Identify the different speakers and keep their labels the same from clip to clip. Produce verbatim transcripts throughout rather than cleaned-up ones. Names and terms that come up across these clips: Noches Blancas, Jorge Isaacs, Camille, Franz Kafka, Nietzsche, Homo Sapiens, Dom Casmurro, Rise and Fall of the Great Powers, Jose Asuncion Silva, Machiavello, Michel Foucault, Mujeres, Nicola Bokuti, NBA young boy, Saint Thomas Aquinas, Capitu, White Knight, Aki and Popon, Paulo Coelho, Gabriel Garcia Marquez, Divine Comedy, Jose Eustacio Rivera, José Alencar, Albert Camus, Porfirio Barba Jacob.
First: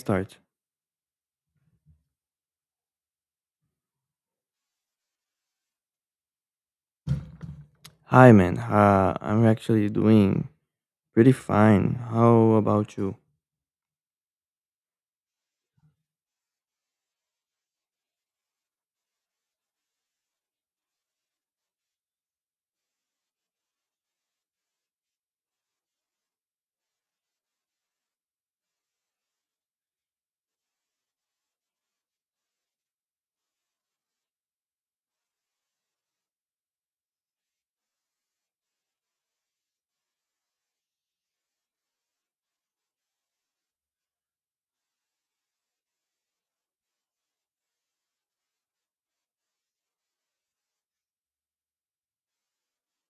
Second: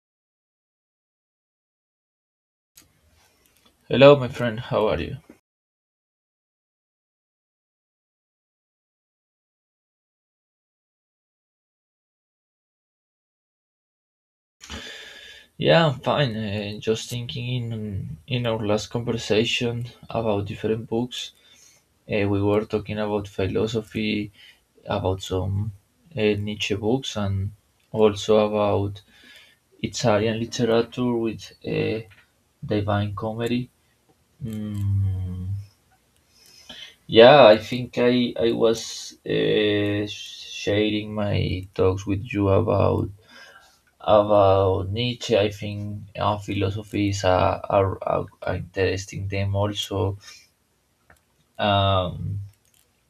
Speaker 1: Start.
Speaker 2: Hello, my friend. How are you?
Speaker 1: Hi, man. Uh, I'm actually doing pretty fine. How about you?
Speaker 2: Yeah, I'm fine. Uh, just thinking in in our last conversation about different books, uh, we were talking about philosophy, about some uh, Nietzsche books, and also about Italian literature with uh, Divine Comedy. Mm, yeah, I think I I was uh, sharing my talks with you about about Nietzsche. I think uh, philosophy is a, a- a- a interesting theme also. Um,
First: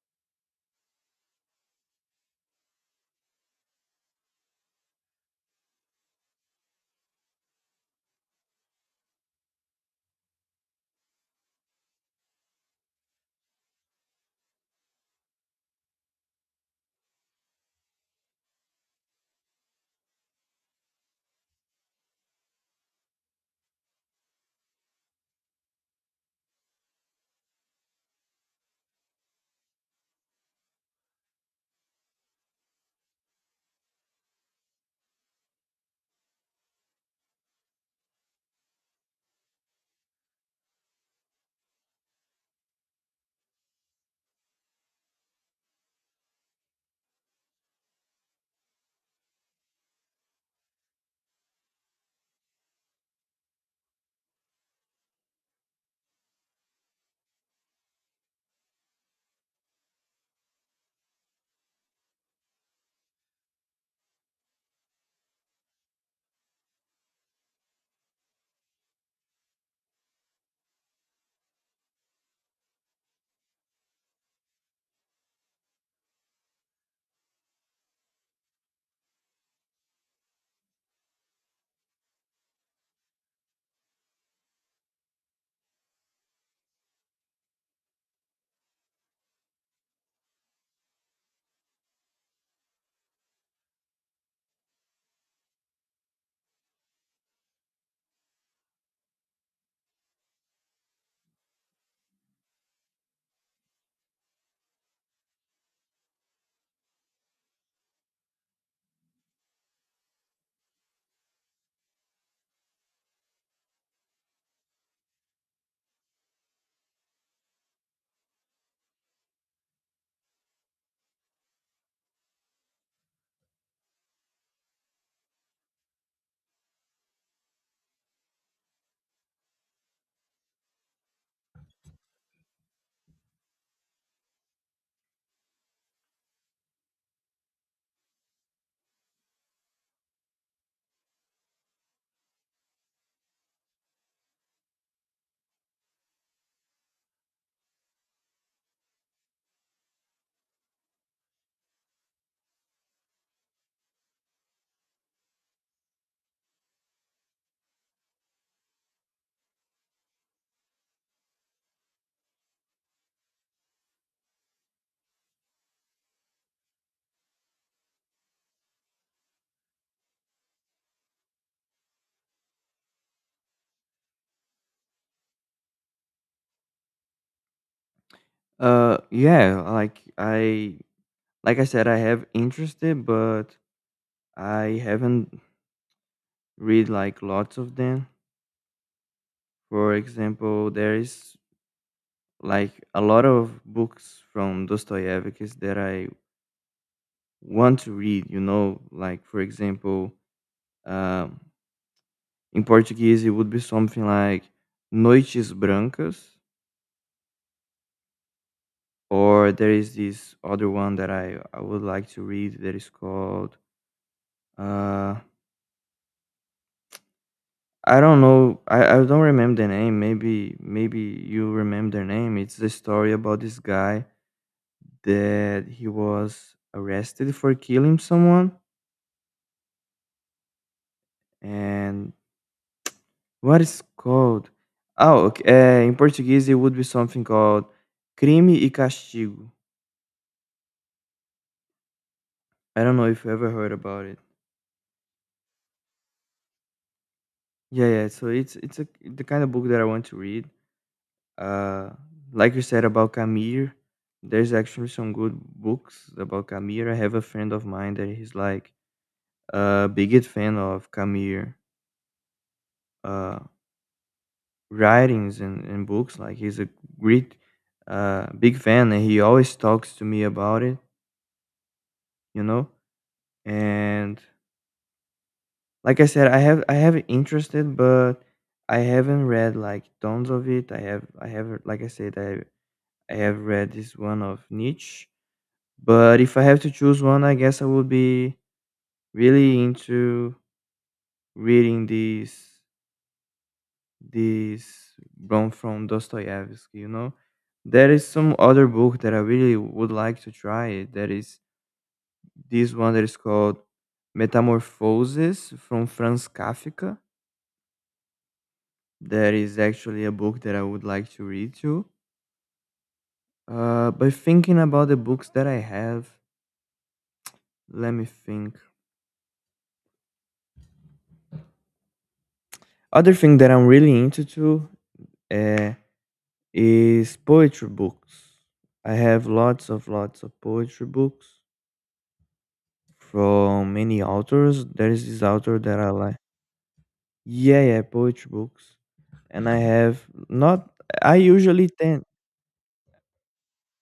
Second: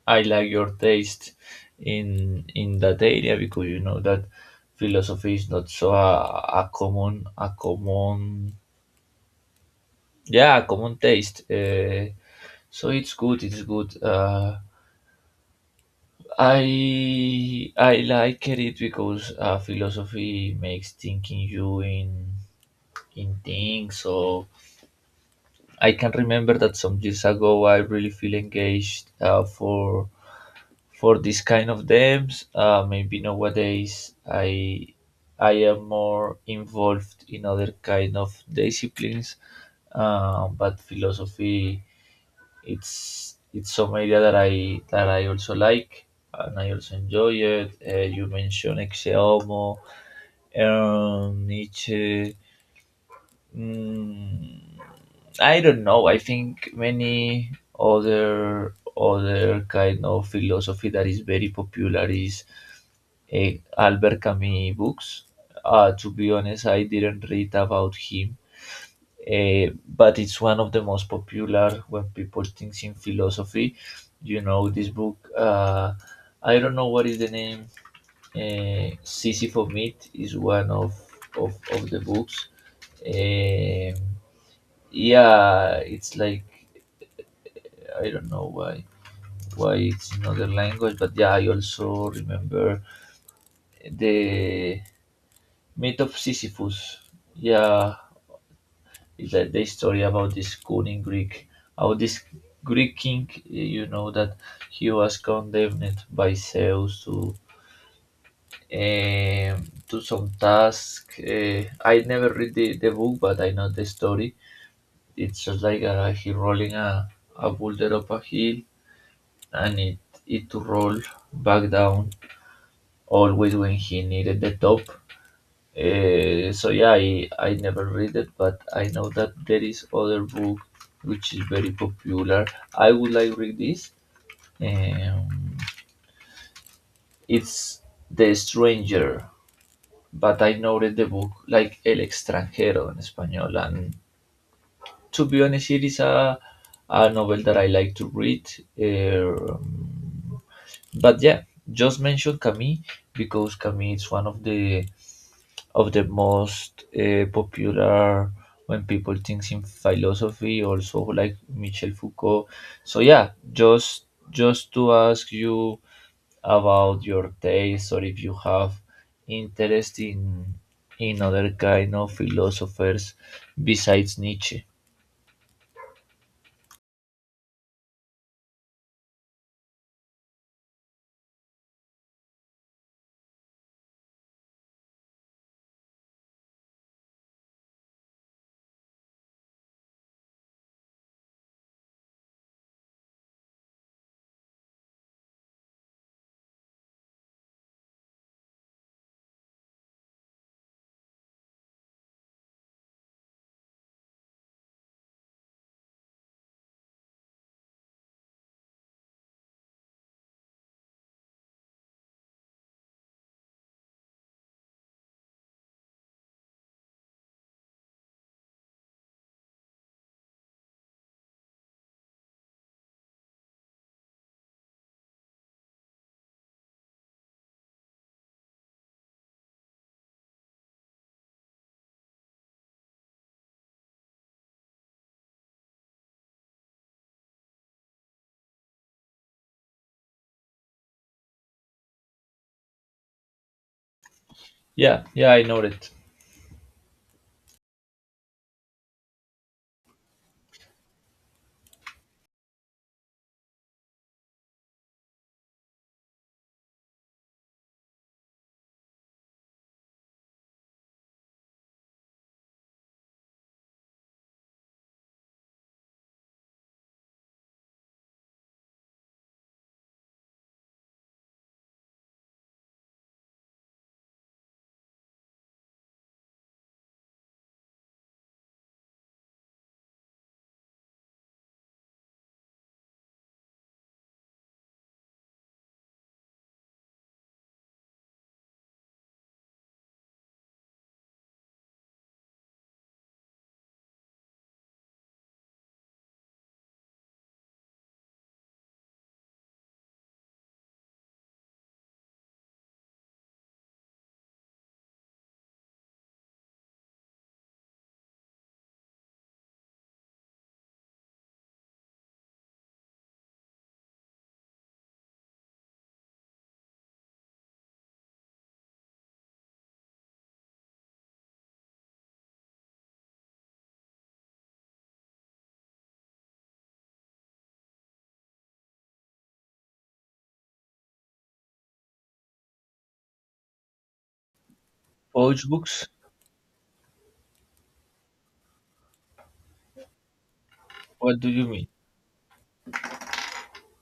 Speaker 2: I like your taste in in that area, because you know that philosophy is not so a, a common a common yeah a common taste. Uh, so it's good. It's good. Uh, I I like it because uh, philosophy makes thinking you in in things. So I can remember that some years ago I really feel engaged uh, for for this kind of games. Uh, maybe nowadays I I am more involved in other kind of disciplines, uh, but philosophy it's it's some area that I that I also like, and I also enjoy it. Uh, you mentioned Exeomo, um, Nietzsche. Mm, I don't know. I think many other other kind of philosophy that is very popular is uh, Albert Camus books. Uh, to be honest, I didn't read about him, uh, but it's one of the most popular when people think in philosophy. You know this book. Uh, I don't know what is the name. Uh, Sisyphus Myth is one of of, of the books. Um yeah, it's like I don't know why why it's another language, but yeah, I also remember the myth of Sisyphus. Yeah, it's like the story about this cunning Greek, how this Greek king, you know, that he was condemned by Zeus to um, to some task. uh, I never read the, the book, but I know the story. It's just like uh, he rolling a, a boulder up a hill, and it, it to roll back down always when he needed the top. Uh, so yeah, I, I never read it, but I know that there is other book which is very popular. I would like read this. Um, it's The Stranger, but I know read the book like El Extranjero in Espanol. And to be honest, it is a, a novel that I like to read. eh, Um, But yeah, just mention Camille, because Camille is one of the of the most uh, popular when people think in philosophy. Also like Michel Foucault. So yeah, just just to ask you about your taste, or if you have interest in in other kind of philosophers besides Nietzsche.
Speaker 1: Uh, yeah. Like I, like I said, I have interested, but I haven't read like lots of them. For example, there is like a lot of books from Dostoevsky that I want to read. You know, like for example, um, in Portuguese, it would be something like Noites Brancas. Or there is this other one that I, I would like to read that is called uh I don't know. I, I don't remember the name. Maybe maybe you remember the name. It's the story about this guy that he was arrested for killing someone, and what is called. Oh, okay. Eh, in Portuguese it would be something called Crime e Castigo. I don't know if you ever heard about it.
Speaker 2: Yeah, yeah, I know that.
Speaker 1: Yeah, yeah. So it's it's a, the kind of book that I want to read. Uh, like you said about Camille, there's actually some good books about Camille. I have a friend of mine that he's like a biggest fan of Camille uh, writings and, and books. Like he's a great, uh, big fan, and he always talks to me about it. You know, and like I said, I have I have interested, but I haven't read like tons of it. I have I have, like I said, I I have read this one of Nietzsche. But if I have to choose one, I guess I would be really into reading these these Rom from Dostoevsky, you know. There is some other book that I really would like to try. That is this one that is called Metamorphoses from Franz Kafka. That is actually a book that I would like to read too. Uh, but thinking about the books that I have, let me think. Other thing that I'm really into too, uh, is poetry books. I have lots of lots of poetry books from many authors. There is this
Speaker 2: Poach
Speaker 1: author that
Speaker 2: books?
Speaker 1: I like. Yeah, yeah, poetry books. And I have not. I
Speaker 2: What do you mean?
Speaker 1: usually tend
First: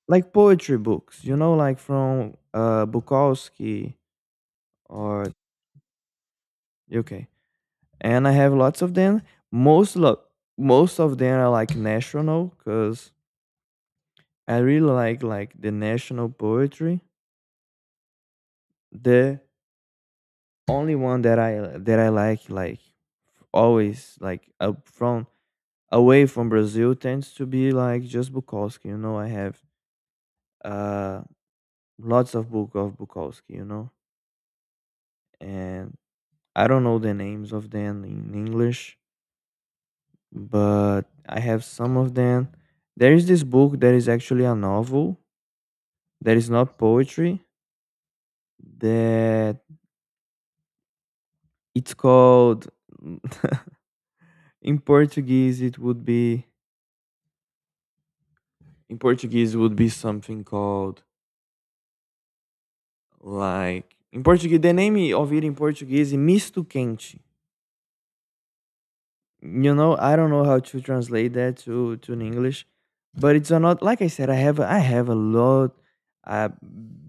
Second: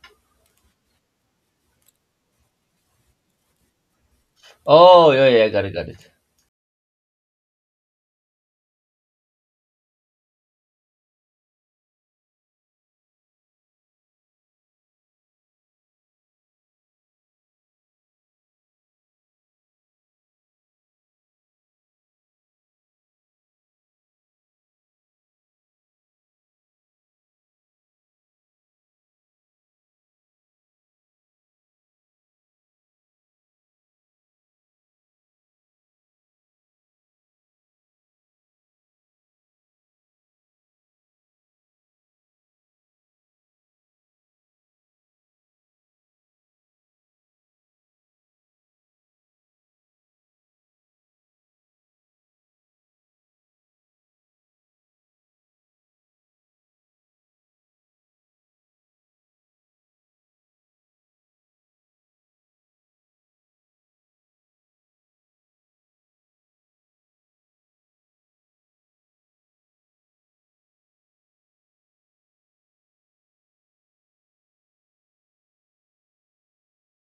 Speaker 1: like poetry books, you know, like from uh Bukowski
Speaker 2: Oh,
Speaker 1: or
Speaker 2: yeah, yeah, got it, got it.
Speaker 1: okay. And I have lots of them. Most lo- Most of them are like national, cuz I really like like the national poetry. The only one that I that I like like always like up from away from Brazil, tends to be like just Bukowski. You know, I have uh lots of book of Bukowski. You know, and I don't know the names of them in English, but I have some of them. There is this book that is actually a novel, that is not poetry. That it's called in Portuguese. It would be in Portuguese, would be something called. Like in Portuguese, the name of it in Portuguese is misto quente. You know, I don't know how to translate that to to in English, but it's a not, like I said. I have a- I have a lot, a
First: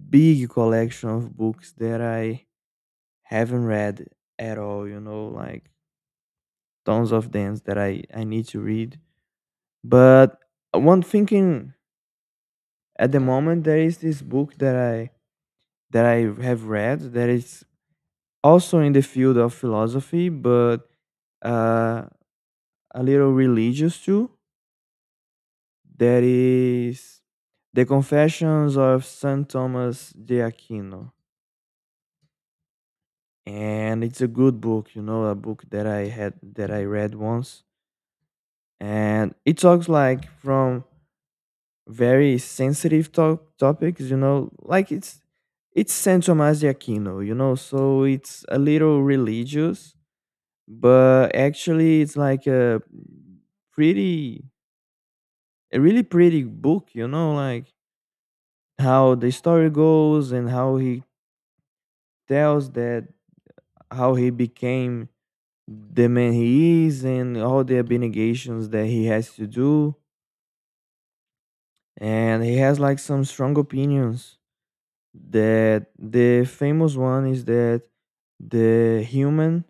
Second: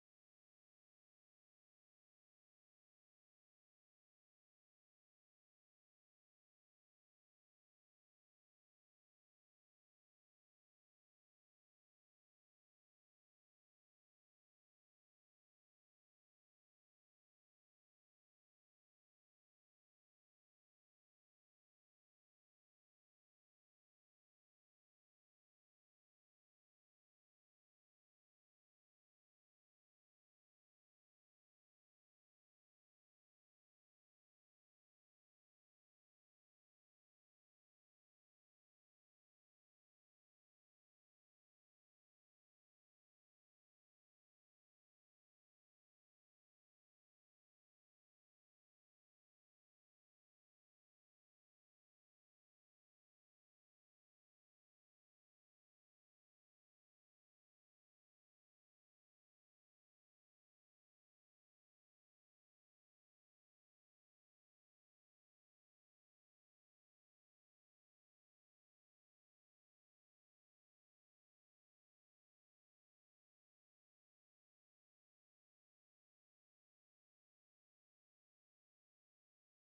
Speaker 1: big collection of books that I haven't read at all. You know, like tons of them that I I need to read. But one thinking at the moment, there is this book that I that I have read, that is also in the field of philosophy, but uh, a little religious too. That is The Confessions of Saint Thomas de Aquino. And it's a good book, you know, a book that I had that I read once. And it talks like from very sensitive to- topics, you know, like it's it's Saint Thomas de Aquino, you know, so it's a little religious, but actually it's like a pretty, a really pretty book, you know, like how the story goes, and how he tells that how he became the man he is, and all the abnegations that he has to do. And he has like some strong opinions, that the famous one is that the human,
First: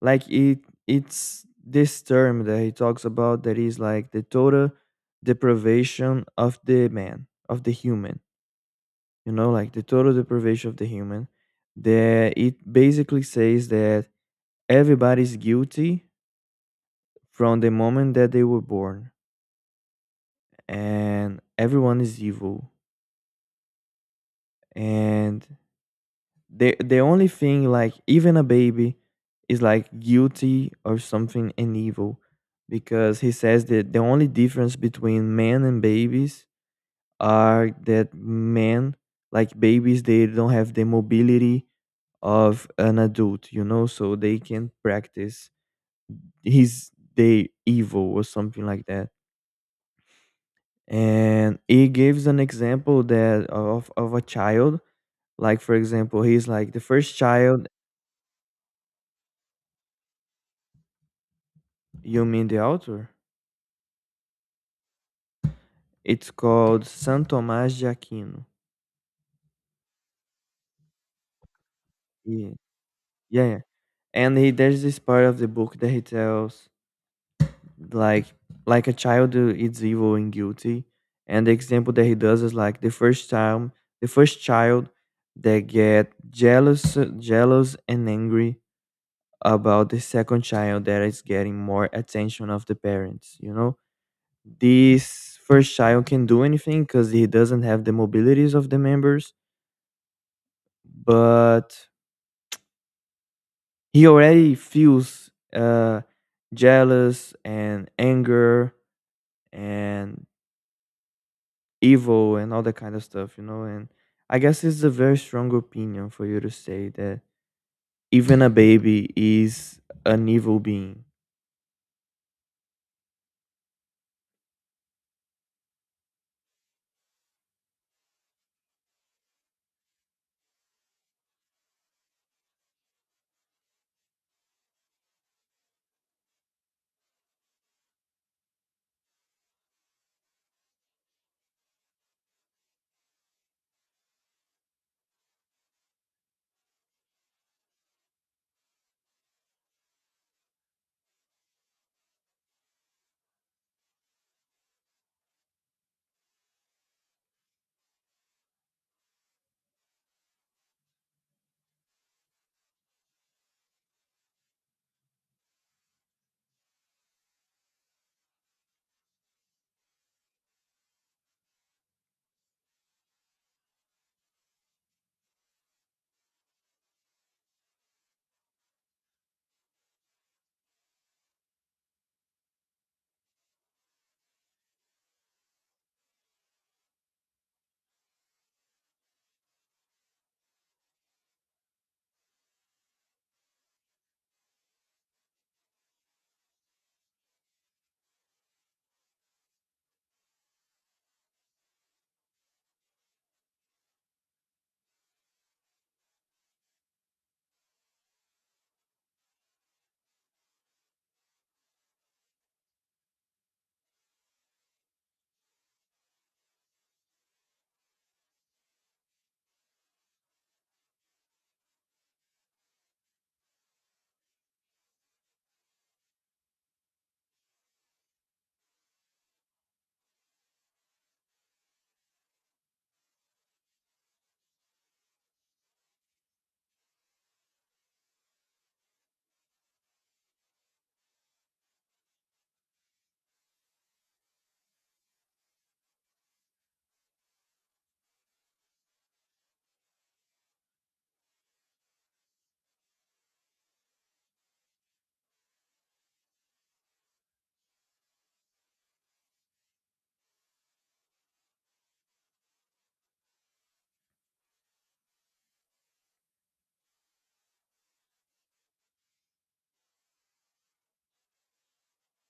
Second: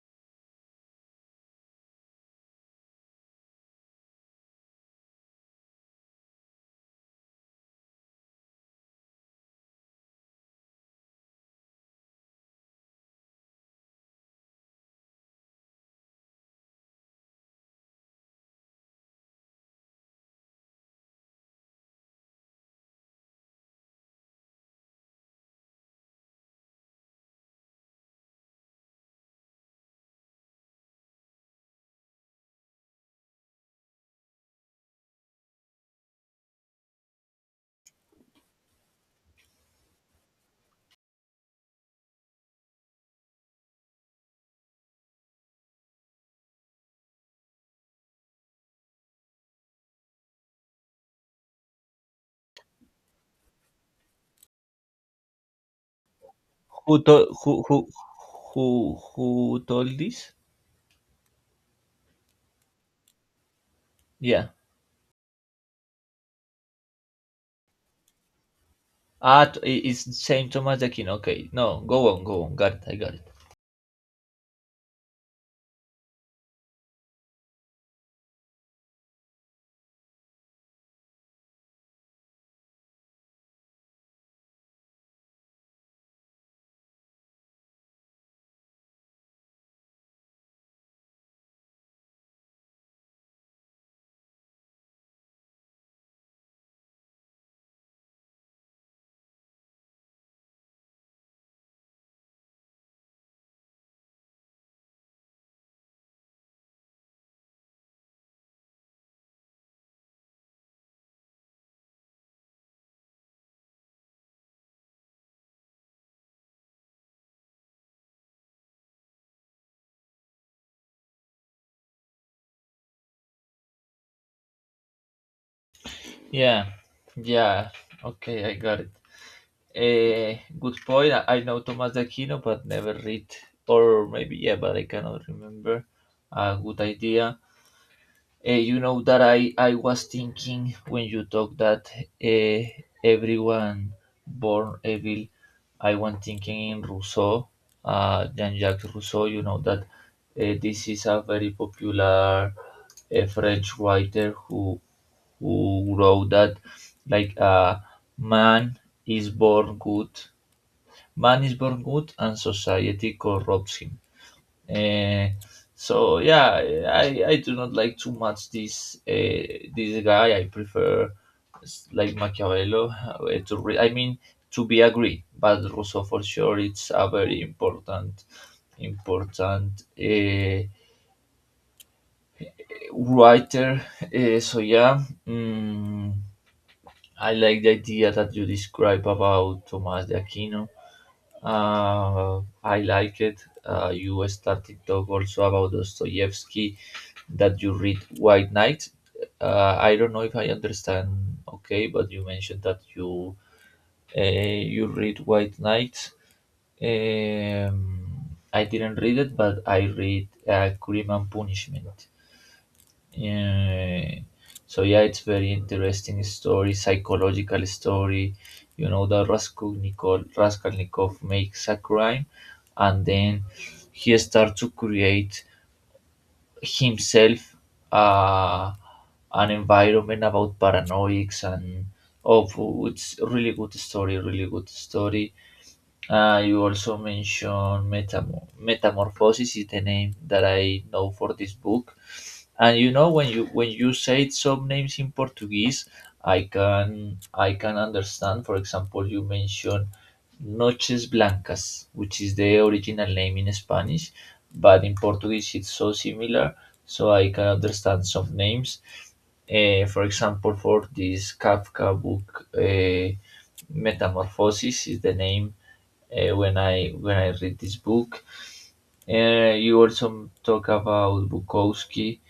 Speaker 1: like it it's this term that he talks about, that is like the total deprivation of the man, of the human, you know, like the total deprivation of the human, that it basically says that everybody's guilty from the moment that they were born, and everyone is evil. And the the only thing, like even a baby, is like guilty or something, and evil, because he says that the only difference between men and babies are that men, like babies, they don't have the mobility of an adult, you know, so they can practice his day evil or something like that. And he gives an example that of of a child, like for example, he's like the
Speaker 2: Who
Speaker 1: first
Speaker 2: told who
Speaker 1: child.
Speaker 2: who who who told this?
Speaker 1: You mean the author?
Speaker 2: Yeah.
Speaker 1: It's called San Tomás de Aquino.
Speaker 2: Ah, t- I- it's Saint Thomas Aquinas. Okay, no, go on, go
Speaker 1: Yeah,
Speaker 2: on. Got it, I got it.
Speaker 1: yeah, yeah. And he, there's this part of the book that he tells like like a child who is evil and guilty, and the example that he does is like the first time, the first child that get jealous jealous and angry about the second child that is getting more attention of the parents, you know, this first child can do anything because he doesn't have the mobilities of the members, but he already feels uh jealous and anger and evil and all that kind of stuff, you know. And I guess it's a very strong opinion for you to say that even a baby is an evil being.
Speaker 2: Yeah, yeah. Okay, I got it. Eh, good point. I, I know Thomas de Aquino, but never read, or maybe yeah, but I cannot remember. A good idea. Uh, you know that I, I was thinking when you talk that uh, everyone born evil, I was thinking in Rousseau, uh, Jean-Jacques Rousseau. You know that uh, this is a very popular a French writer who who wrote that like uh, man is born good, man is born good, and society corrupts him. Uh, so yeah, I, I do not like too much this uh, this guy. I prefer s- like Machiavello uh, to re- I mean to be agree, but Rousseau for sure it's a very important important uh, writer. Uh, so yeah, mm, I like the idea that you describe about Thomas de Aquino. Uh, I like it. Uh, you started talk also about Dostoevsky, that you read White Knight. Uh, I don't know if I understand okay, but you mentioned that you uh, you read White Knight. Um, I didn't read it, but I read uh, Crime and Punishment. Yeah. So yeah, it's very interesting story, psychological story. You know, the Raskolnikov, Raskolnikov makes a crime, and then he starts to create himself uh, an environment about paranoics and, oh, it's really good story, really good story. Uh, you also mentioned metamor- metamorphosis is the name that I know for this book, and you know when you when you say some names in Portuguese, I can I can understand. For example, you mentioned Noches Blancas, which is the original name in Spanish, but in Portuguese it's so similar, so I can understand some names. Eh, for example, for this Kafka book, uh, Metamorphosis is the name uh, when I when I read this book. Uh, you also talk about Bukowski.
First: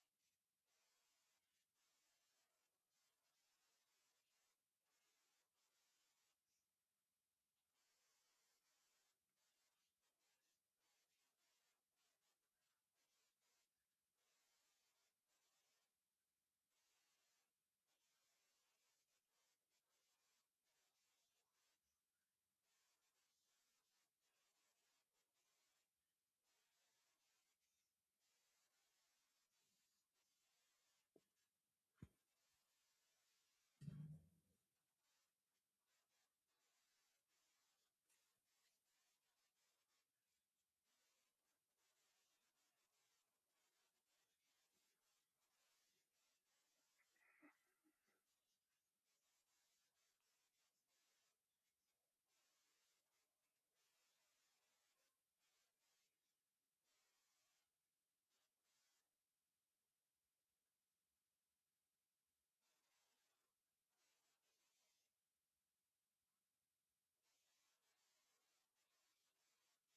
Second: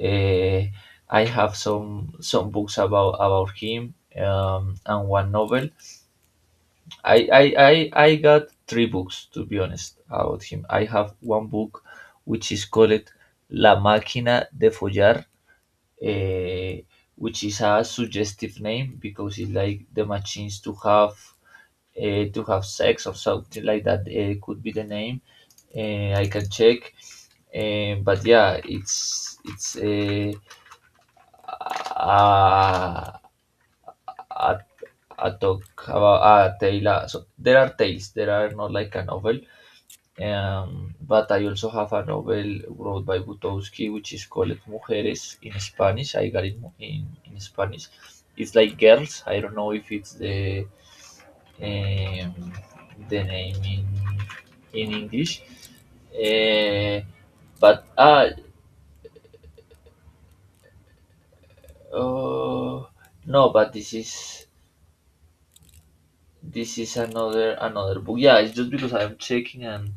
Speaker 2: Uh, I have some some books about about him, um, and one novel. I, I I I got three books, to be honest, about him. I have one book which is called La Máquina de Follar, uh, which is a suggestive name because it's like the machines to have uh, to have sex or something like that uh, could be the name. Uh, I can check, uh, but yeah, it's it's uh, a, a a talk about a tale. uh, So there are tales. There are not like a novel. Um, but I also have a novel wrote by Butowski, which is called Mujeres in Spanish. I got it mu- in, in Spanish. It's like girls. I don't know if it's the um, the name in, in English. Eh, but ah, uh, no, but this is this is another another book. Yeah, it's just because I'm checking. And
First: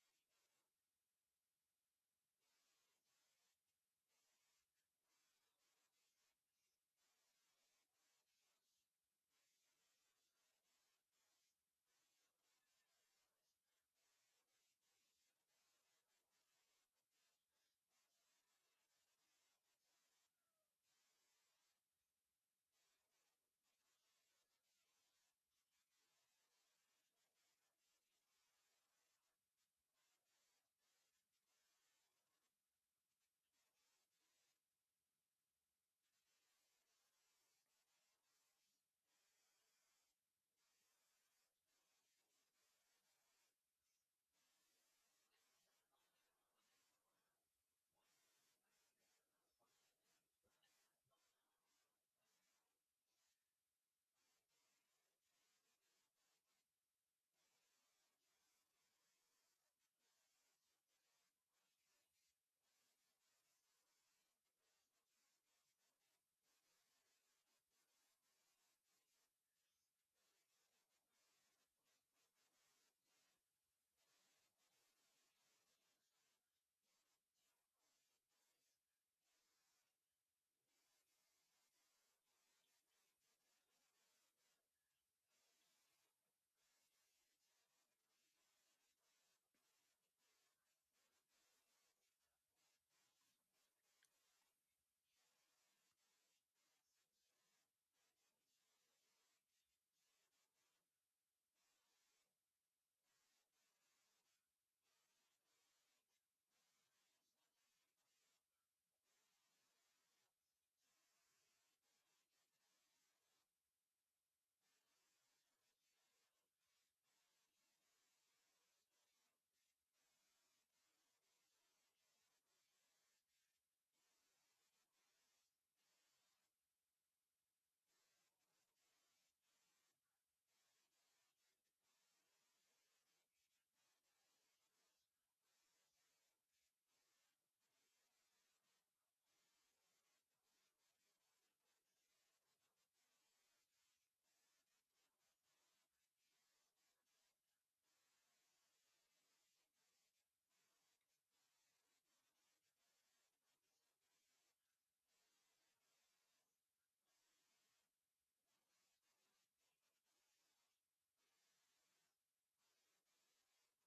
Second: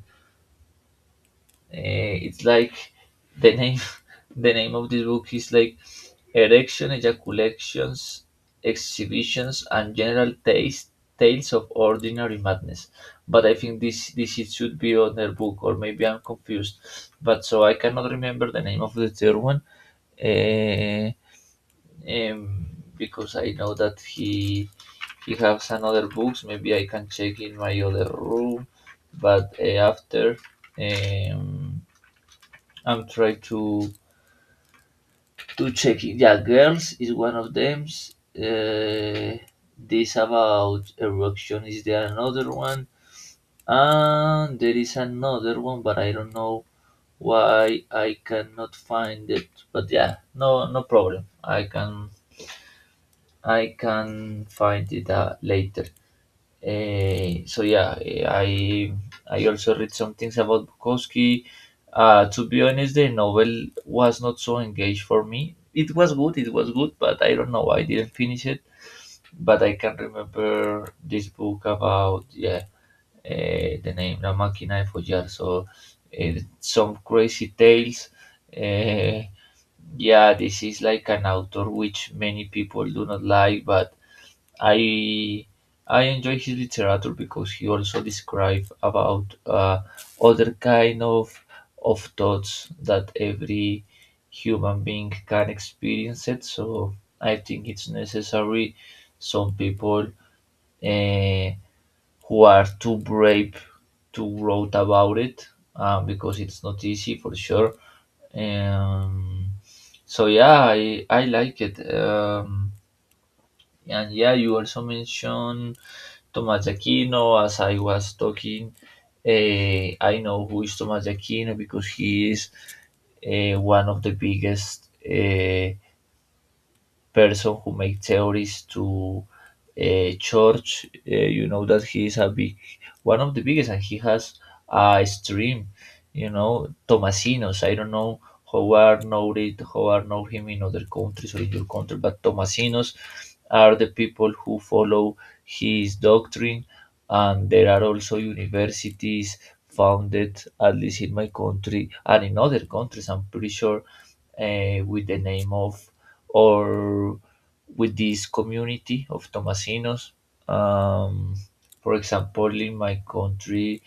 Speaker 2: Uh, it's like the name the name of this book is like erection, ejaculations, exhibitions and general taste, tales of ordinary madness. But I think this this it should be on their book, or maybe I'm confused. But so I cannot remember the name of the third one. uh, um, because I know that he he has another books. Maybe I can check in my other room, but uh, after um, I'm trying to to check it. Yeah, girls is one of them. Uh, this about erection, is there another one, and there is another one, but I don't know why I cannot find it. But yeah, no no problem. I can I can find it uh, later. Uh, so yeah, eh, I I also read some things about Bukowski. Uh, to be honest, the novel was not so engaged for me. It was good, it was good, but I don't know. I didn't finish it, but I can remember this book about yeah, uh, the name La Máquina de Follar. So uh, some crazy tales. Uh, yeah, this is like an author which many people do not like, but I I enjoy his literature because he also describes about uh, other kind of of thoughts that every human being can experience it. So I think it's necessary. Some people uh, who are too brave to wrote about it uh, because it's not easy for sure. Um, so yeah, I I like it. Um, and yeah, you also mentioned Thomas de Aquino. As I was talking, eh, I know who is Thomas de Aquino because he is eh, one of the biggest uh, person who make theories to uh, church. Uh, you know that he is a big, one of the biggest, and he has a stream. You know, Tomasinos. I don't know how are know it, how are know him in other countries or in your country, but Tomasinos are the people who follow his doctrine, and there are also universities founded, at least in my country and in other countries. I'm pretty sure uh, with the name of or with this community of Tomasinos. Um, for example, in my country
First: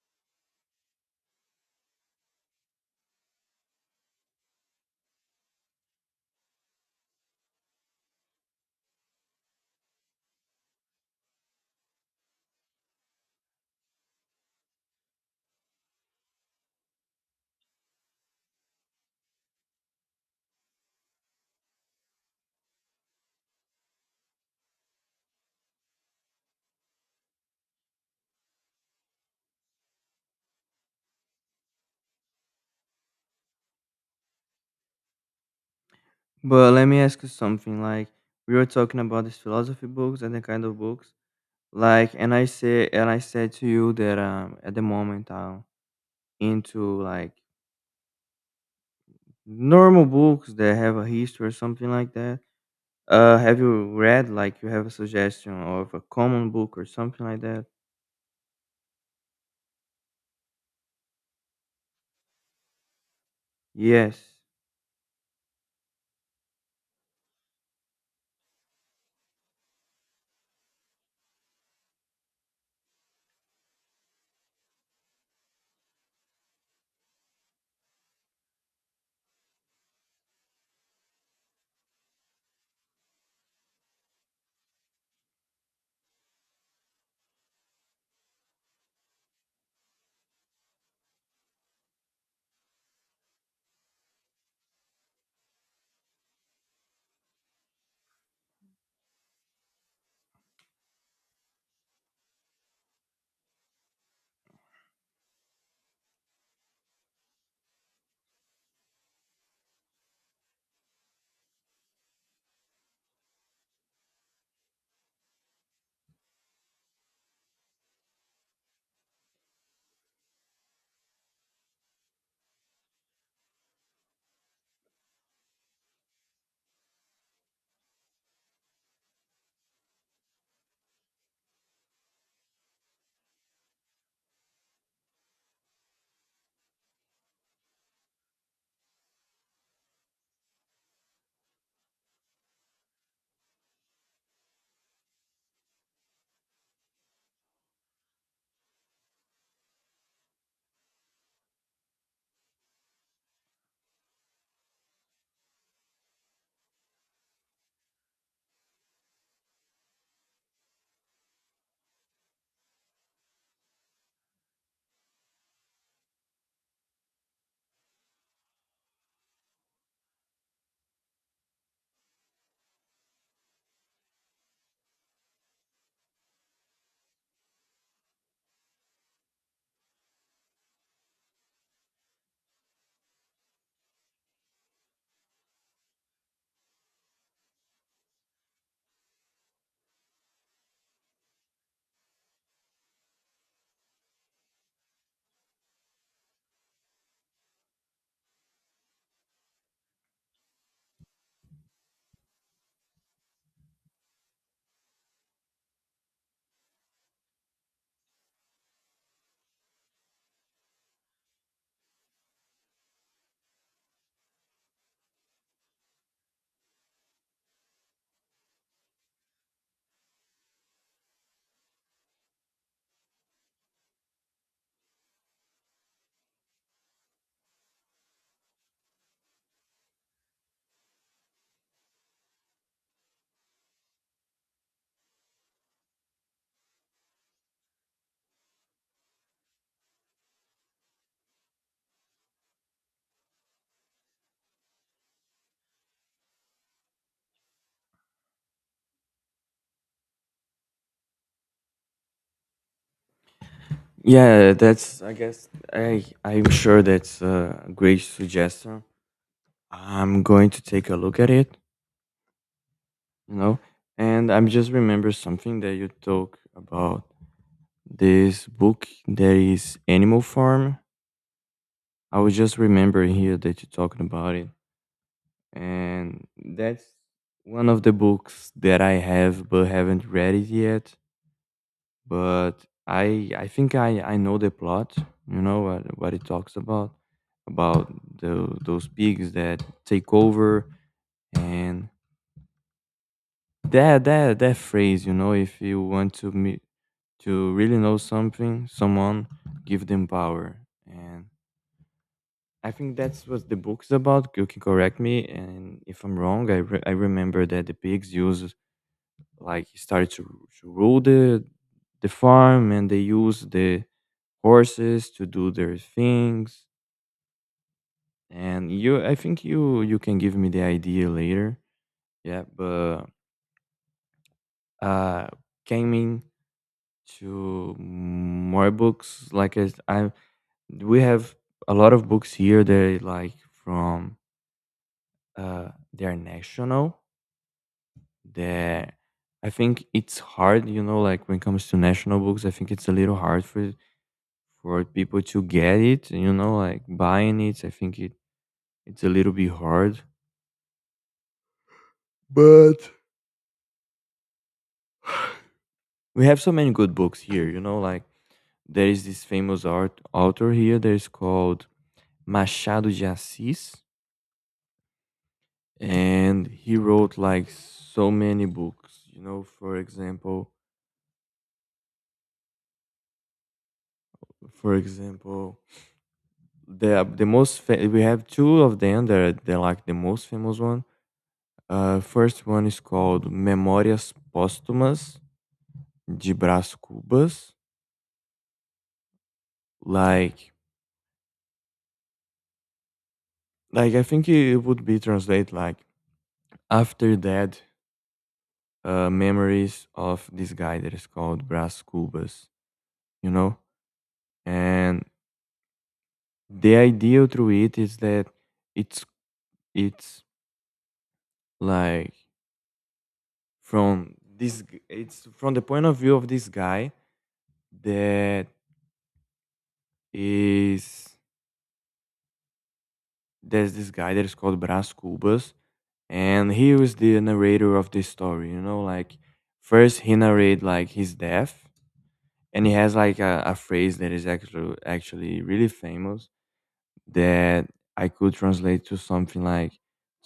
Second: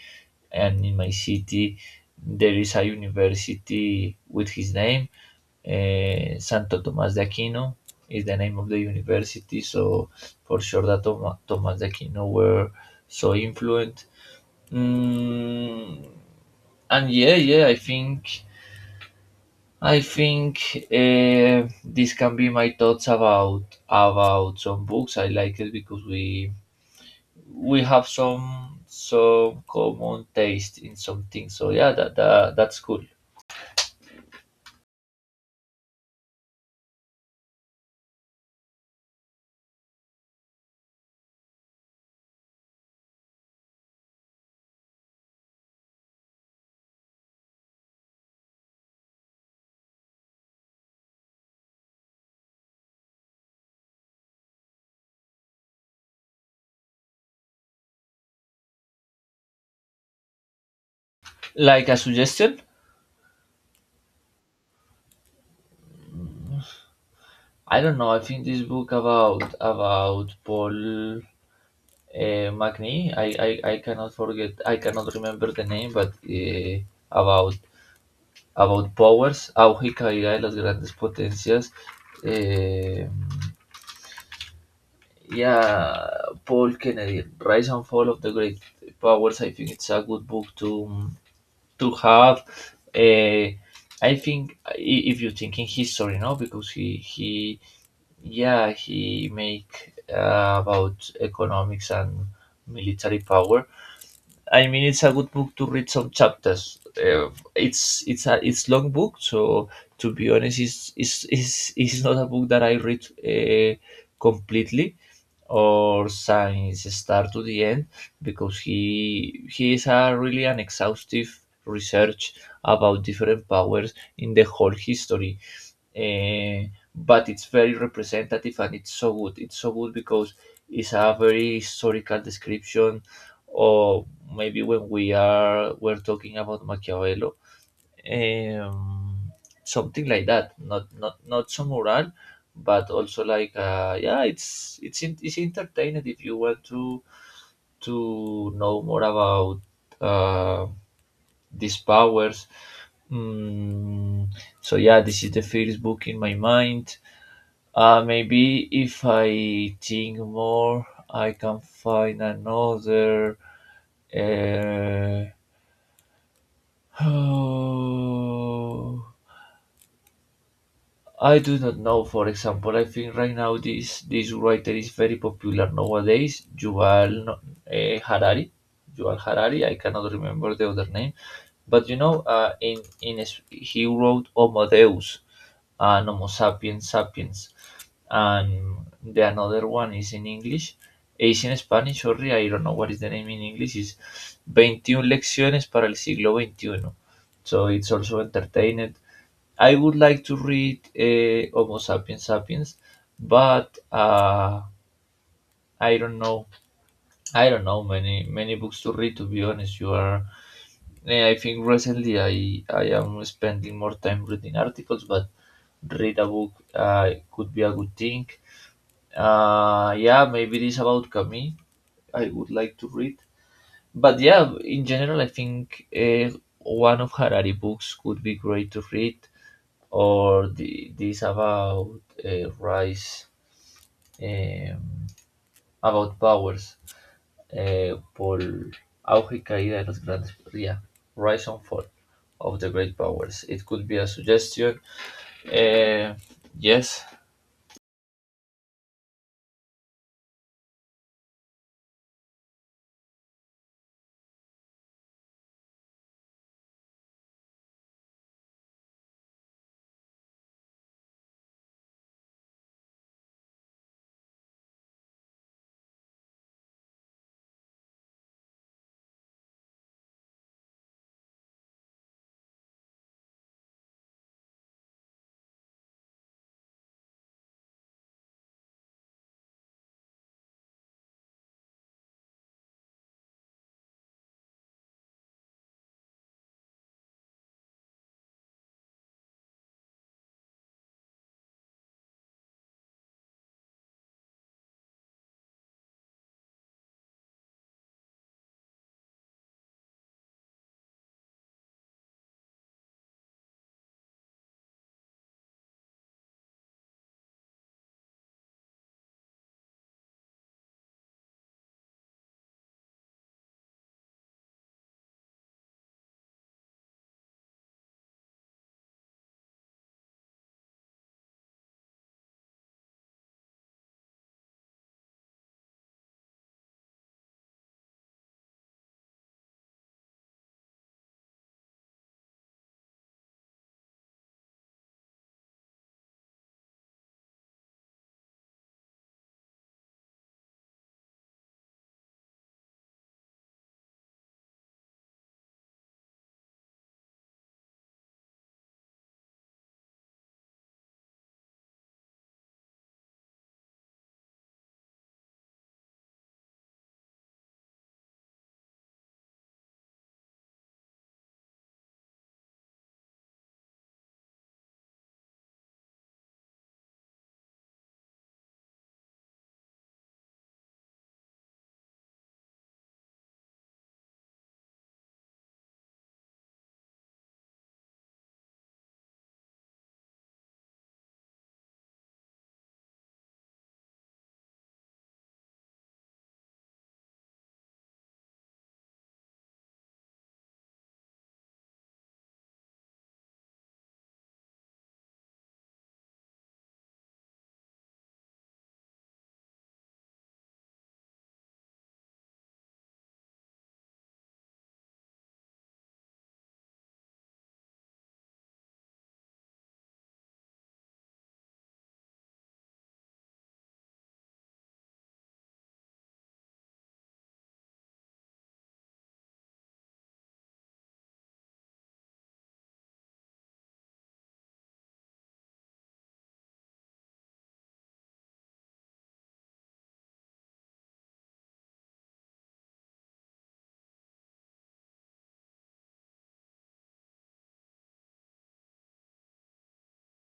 Speaker 2: and in my city, there is a university with his name. Uh, Santo Tomás de Aquino is the name of the university, so for sure that Toma- Tomás de Aquino were so influent. Mm, and yeah, yeah, I think I think uh, this can be my thoughts about about some books. I like it because we we have some some common taste in some things. So yeah, that, that that's cool.
Speaker 1: But let me ask you something. Like, we were talking about these philosophy books and the kind of books. Like, and I say, and I said to you that um, at the moment I'm into like normal books that have a history or something like that. Uh, have you read, like, you have a suggestion of a common book or something like that?
Speaker 2: Like a suggestion,
Speaker 1: Yes.
Speaker 2: I don't know. I think this book about about Paul uh, McNee. I, I I cannot forget. I cannot remember the name, but uh, about about powers, auge y caída de las grandes potencias. eh, Yeah, Paul Kennedy, Rise and Fall of the Great Powers. I think it's a good book to to have. Uh, I think I- if you think in history, no, because he he yeah he make uh, about economics and military power. I mean, it's a good book to read some chapters. Uh, it's it's a it's long book, so to be honest, it's it's, it's, it's, not a book that I read uh, completely or since start to the end because he he is a really an exhaustive research about different powers in the whole history. Eh, but it's very representative and it's so good it's so good because it's a very historical description. Or maybe when we are we're talking about machiavelli, um, something like that. Not not not so moral, but also like, uh, yeah, it's it's in, it's entertaining if you want to to know more about uh, these powers. Mm, so yeah, this is the first book in my mind. Uh, maybe if I think more, I can find another. Uh, I do not know. For example, I think right now this this writer is very popular nowadays. Yuval no- eh, Harari, Yuval Harari. I cannot remember the other name, but you know, uh, in in his- he wrote Homo Deus and Homo Sapiens Sapiens, and the another one is in English. Is in Spanish, sorry, I don't know what is the name in English. Is twenty-one lecciones para el siglo twenty-one. So it's also entertained. I would like to read uh, Homo sapiens sapiens, but uh, I don't know. I don't know many many books to read. To be honest, you are. Eh, I think recently I I am spending more time reading articles, but read a book uh, could be a good thing. Uh, yeah, maybe this about Camille. I would like to read, but yeah, in general, I think, uh, one of Harari books could be great to read, or the, this about uh, rise, um, about powers, eh, por auge y caída de las grandes, yeah, rise and fall of the great powers. It could be a suggestion. Eh, yes.
Speaker 1: Yeah, that's. I guess I. I'm sure that's a great suggestion. I'm going to take a look at it. You know, and I'm just remember something that you talk about, this book that is Animal Farm. I was just remembering here that you're talking about it, and that's one of the books that I have but haven't read it yet. But I I think I I know the plot. You know what what it talks about about the, those pigs that take over, and that that that phrase. You know, if you want to meet, to really know something, someone, give them power. And I think that's what the book's about. You can correct me, and if I'm wrong, I re- I remember that the pigs use, like, started to, to rule the the farm, and they use the horses to do their things. And you, I think you, you can give me the idea later. Yeah, but uh coming to more books, like i i we have a lot of books here that are like from uh they're national, that I think it's hard, you know, like when it comes to national books, I think it's a little hard for for people to get it, you know, like buying it. I think it it's a little bit hard. But we have so many good books here, you know, like there is this famous art author here that is called Machado de Assis, and he wrote like so many books, you know. For example, for example the the most fa-, we have two of them that are, they're like the most famous one. Uh first one is called Memorias Póstumas de Brás Cubas. like like I think it would be translate like after that, uh, memories of this guy that is called Brass Cubas, you know? And the idea through it is that it's it's like from this g- it's from the point of view of this guy that is, there's this guy that is called Brass Cubas, and he was the narrator of this story, you know, like first he narrate like his death. And he has like a, a phrase that is actually actually really famous, that I could translate to something like,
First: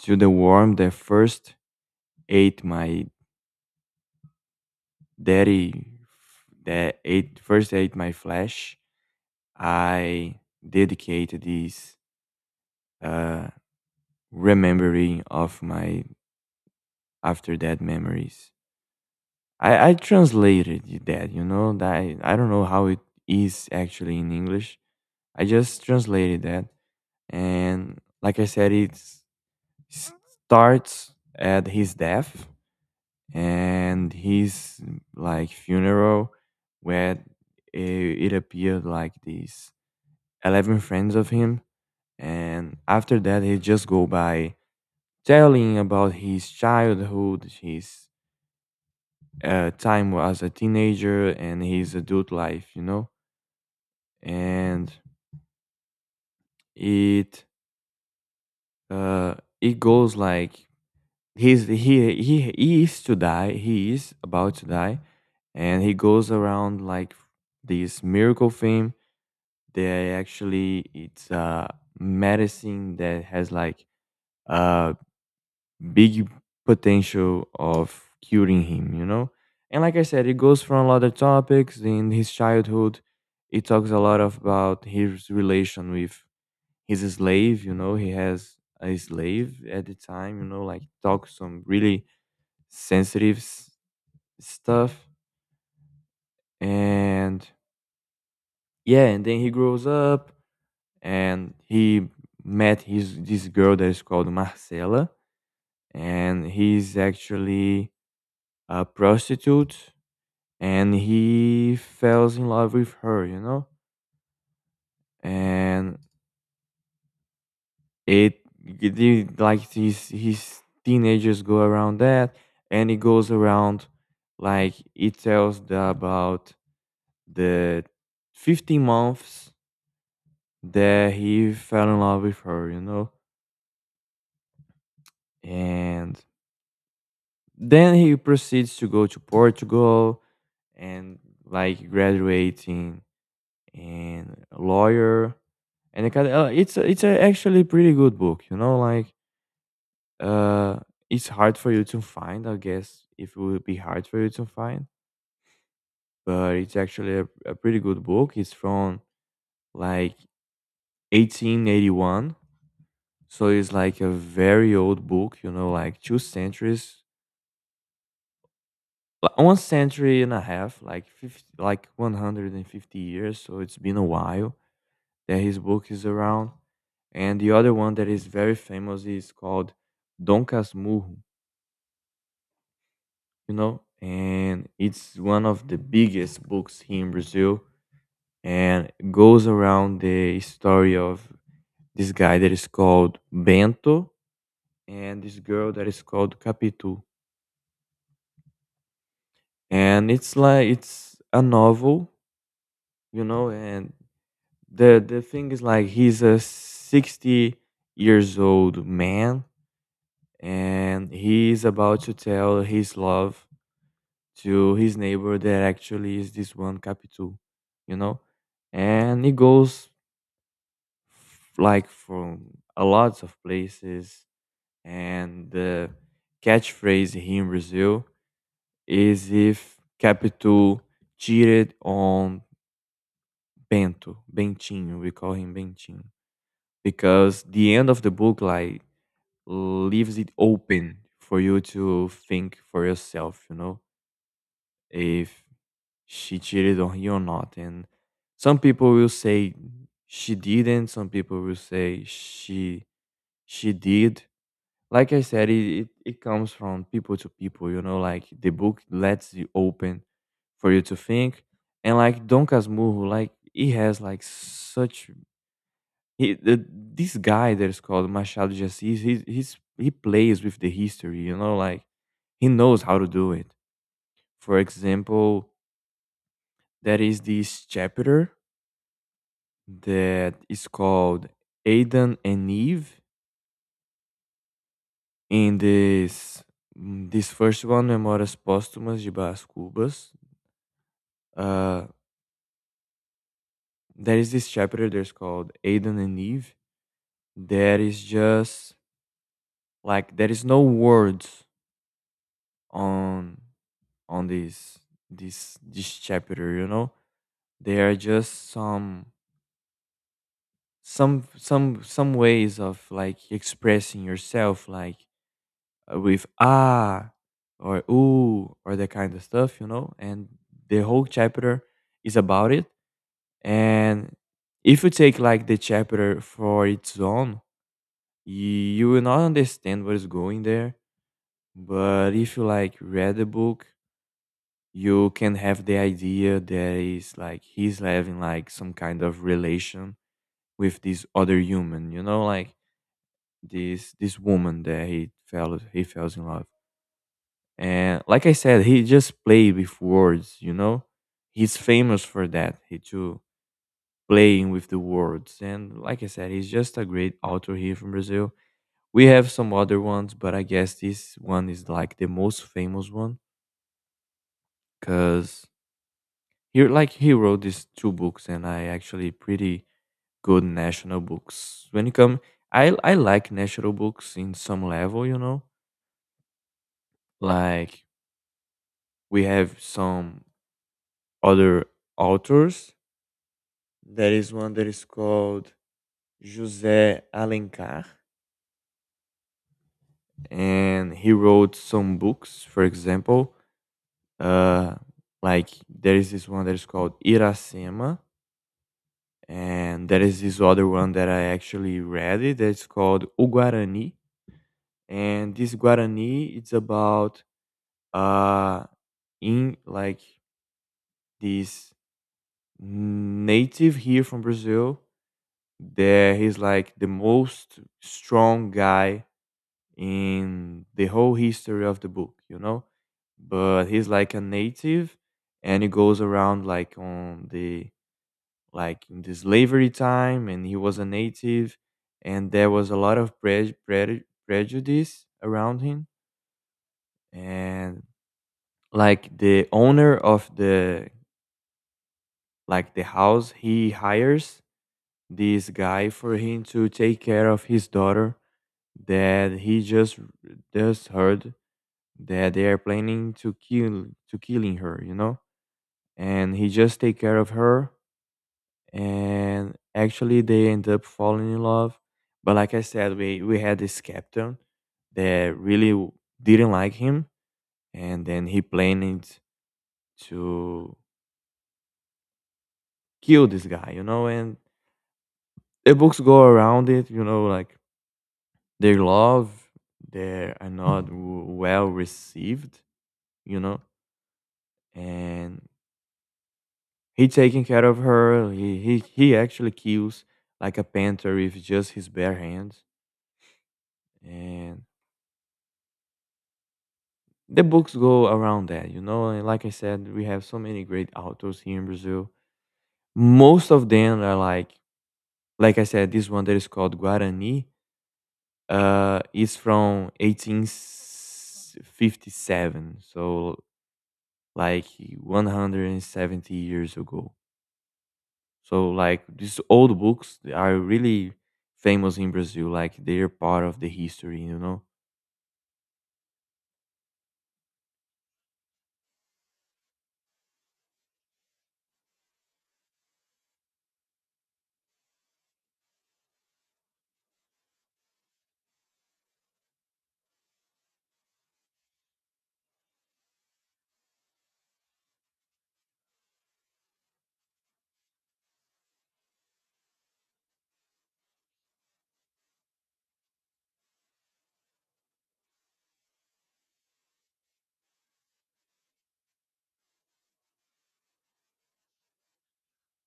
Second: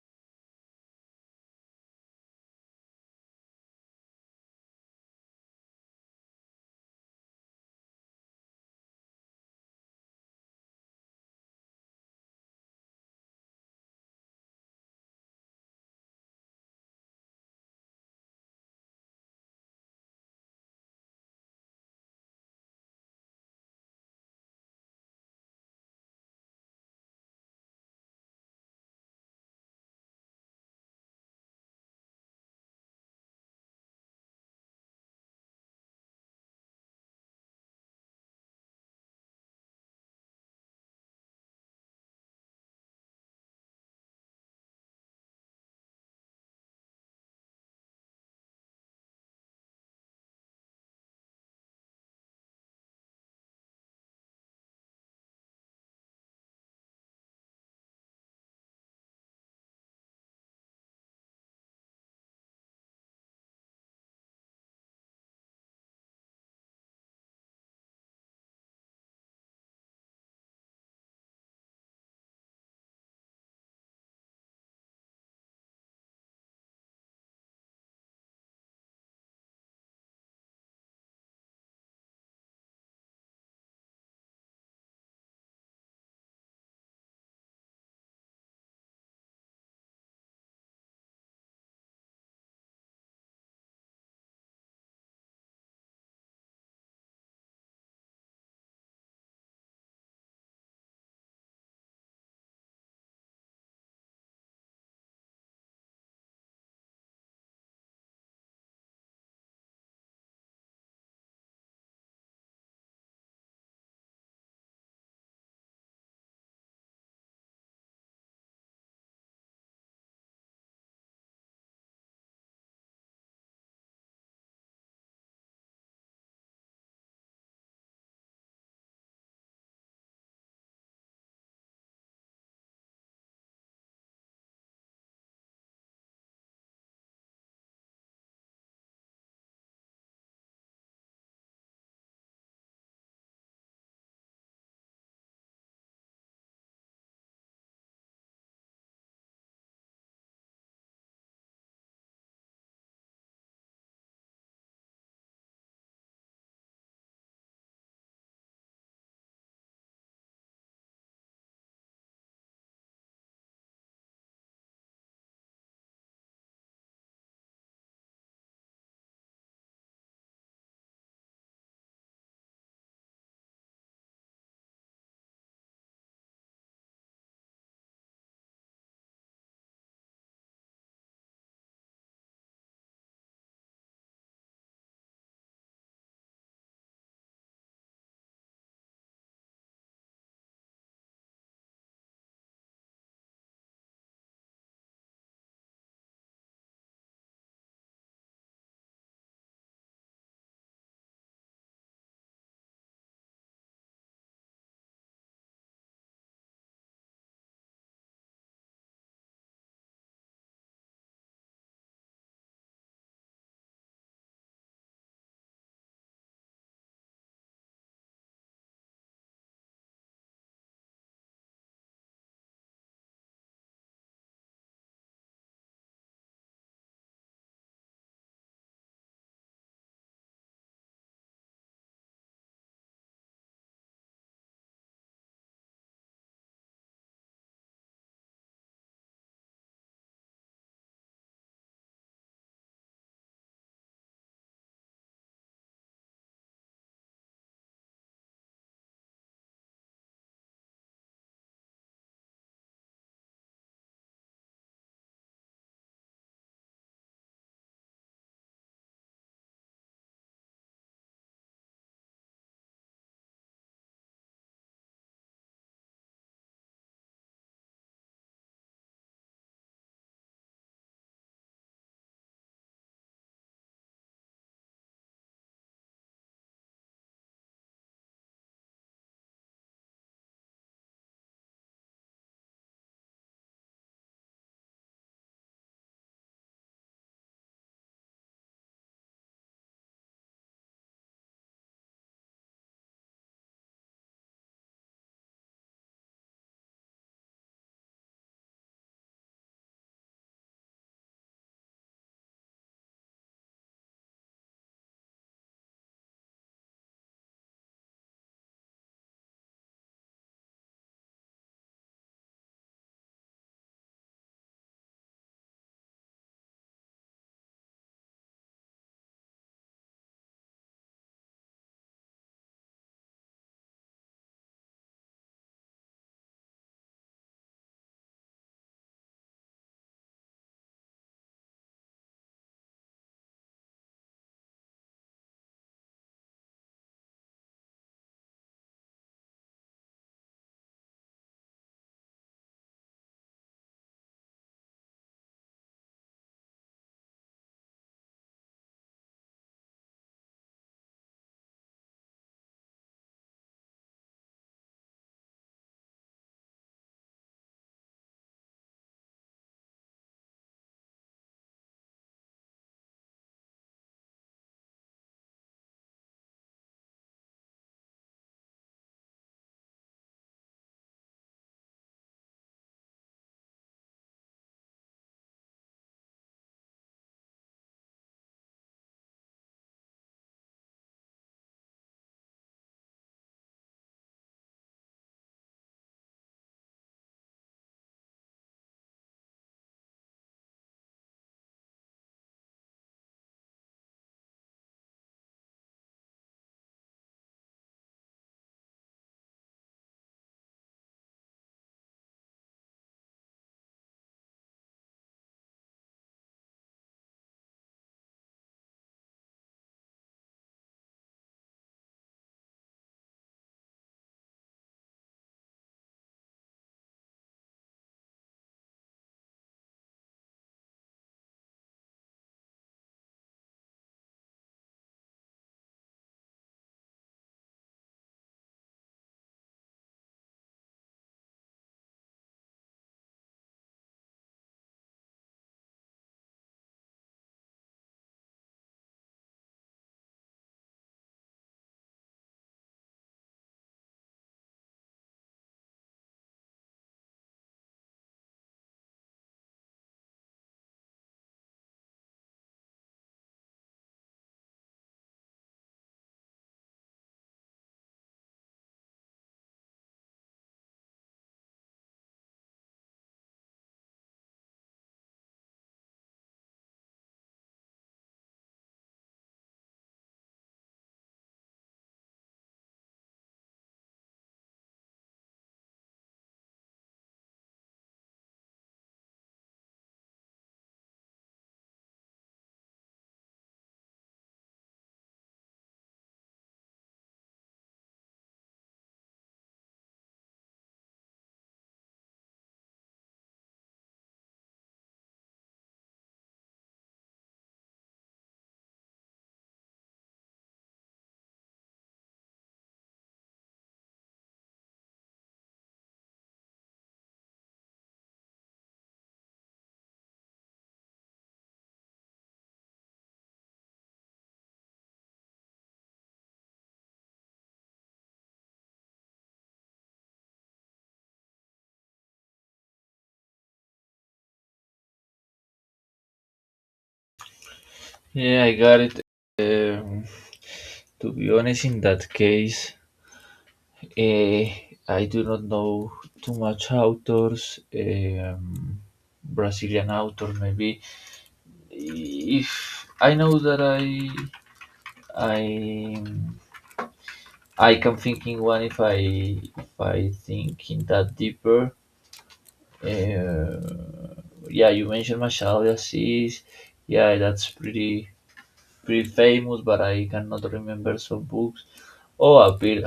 Speaker 1: to the worm that first ate my daddy, that ate first ate my flesh, I dedicated this uh, remembering of my after death memories. I, I translated that, you know, that I, I don't know how it is actually in English. I just translated that. And like I said, it starts at his death, and his like funeral, where it, it appeared like these eleven friends of him, and after that he just go by telling about his childhood, his uh, time as a teenager, and his adult life, you know. And it uh it goes like he's he he he is to die, he is about to die, and he goes around like this miracle thing. They actually, it's a medicine that has like a big potential of curing him, you know? And like I said, it goes from a lot of topics in his childhood. It talks a lot of about his relation with his slave, you know, he has a slave at the time, you know, like talks some really sensitive s- stuff and yeah, and then he grows up and he met his this girl that is called Marcela, and he's actually a prostitute, and he falls in love with her, you know, and it, it it- like these his teenagers go around that, and it goes around like it tells the, about the fifteen months that he fell in love with her, you know, and then he proceeds to go to Portugal and like graduating and a lawyer and it kind of, uh, it's a, it's a actually pretty good book, you know, like uh it's hard for you to find, I guess, if it would be hard for you to find, but it's actually a, a pretty good book. It's from like eighteen eighty-one, so it's like a very old book, you know, like two centuries. Li one century and a half, like fifty, like one hundred fifty years, so it's been a while that his book is around. And the other one that is very famous is called Dom Casmurro, you know? And it's one of the biggest books here in Brazil, and goes around the story of this guy that is called Bento and this girl that is called Capitu. And it's like it's a novel, you know, and the the thing is like he's a sixty years old man and he's about to tell his love to his neighbor that actually is this one Capital, you know, and he goes like from a lots of places, and the catchphrase here in Brazil is if Capital cheated on Bento. Bentinho, we call him Bentinho, because the end of the book like leaves it open for you to think for yourself, you know, if she cheated on you or not. And some people will say she didn't, some people will say she she did. Like I said, it, it, it comes from people to people, you know, like the book lets you open for you to think. And like Don Casmurro, like he has like such he, the, this guy that is called Machado de Assis, he he's he plays with the history, you know, like he knows how to do it. For example, there is this chapter that is called Adam and Eve in this mm, this first one, Memórias Póstumas de Brás Cubas. Uh, there is this chapter that's called Adam and Eve. There is just like there is no words on on this this this chapter, you know. They are just some some some some ways of like expressing yourself, like uh, with ah or ooh or that kind of stuff, you know, and the whole chapter is about it, and if you take like the chapter for its own, you will not understand what is going there, but if you like read the book, you can have the idea that is like he's having like some kind of relation with this other human, you know, like this this woman that he fell he falls in love. And like I said, he just played with words, you know? He's famous for that. He too playing with the words. And like I said, he's just a great author here from Brazil. We have some other ones, but I guess this one is like the most famous one because he like he wrote these two books and I actually pretty good national books. When you come I I like national books in some level, you know? Like we have some other authors. There is one that is called José Alencar, and he wrote some books, for example. Uh, like there is this one that is called Iracema, and there is this other one that I actually read it that's called O Guarani. And this Guarani it's about uh in like this native here from Brazil. There, he's like the most strong guy in the whole history of the book, you know? But he's like a native, and he goes around like on the like in the slavery time, and he was a native, and there was a lot of pre- pre- prejudice around him, and like the owner of the like the house, he hires this guy for him to take care of his daughter, that he just just heard that they are planning to kill to killing her, you know, and he just take care of her, and actually they end up falling in love. But like I said, we we had this captain that really w- didn't like him, and then he planned to kill this guy, you know, and the books go around it, you know, like their love, they are not w- well received, you know, and he taking care of her. He he he actually kills like a panther with just his bare hands. And the books go around that, you know. And like I said, we have so many great authors here in Brazil. Most of them are like, like I said, this one that is called Guarani uh, is from eighteen fifty-seven, so like one hundred seventy years ago. So like these old books they are really famous in Brazil, like they're part of the history, you know.
Speaker 2: Yeah, I got it. um, to be honest, in that case, eh, I do not know too much authors, um, brazilian author. Maybe if I know that i I I can think in one if I if I think in that deeper. Uh, yeah, you mentioned Machado de Assis. Yeah, that's pretty pretty famous, but I cannot remember some books. Oh, a bit.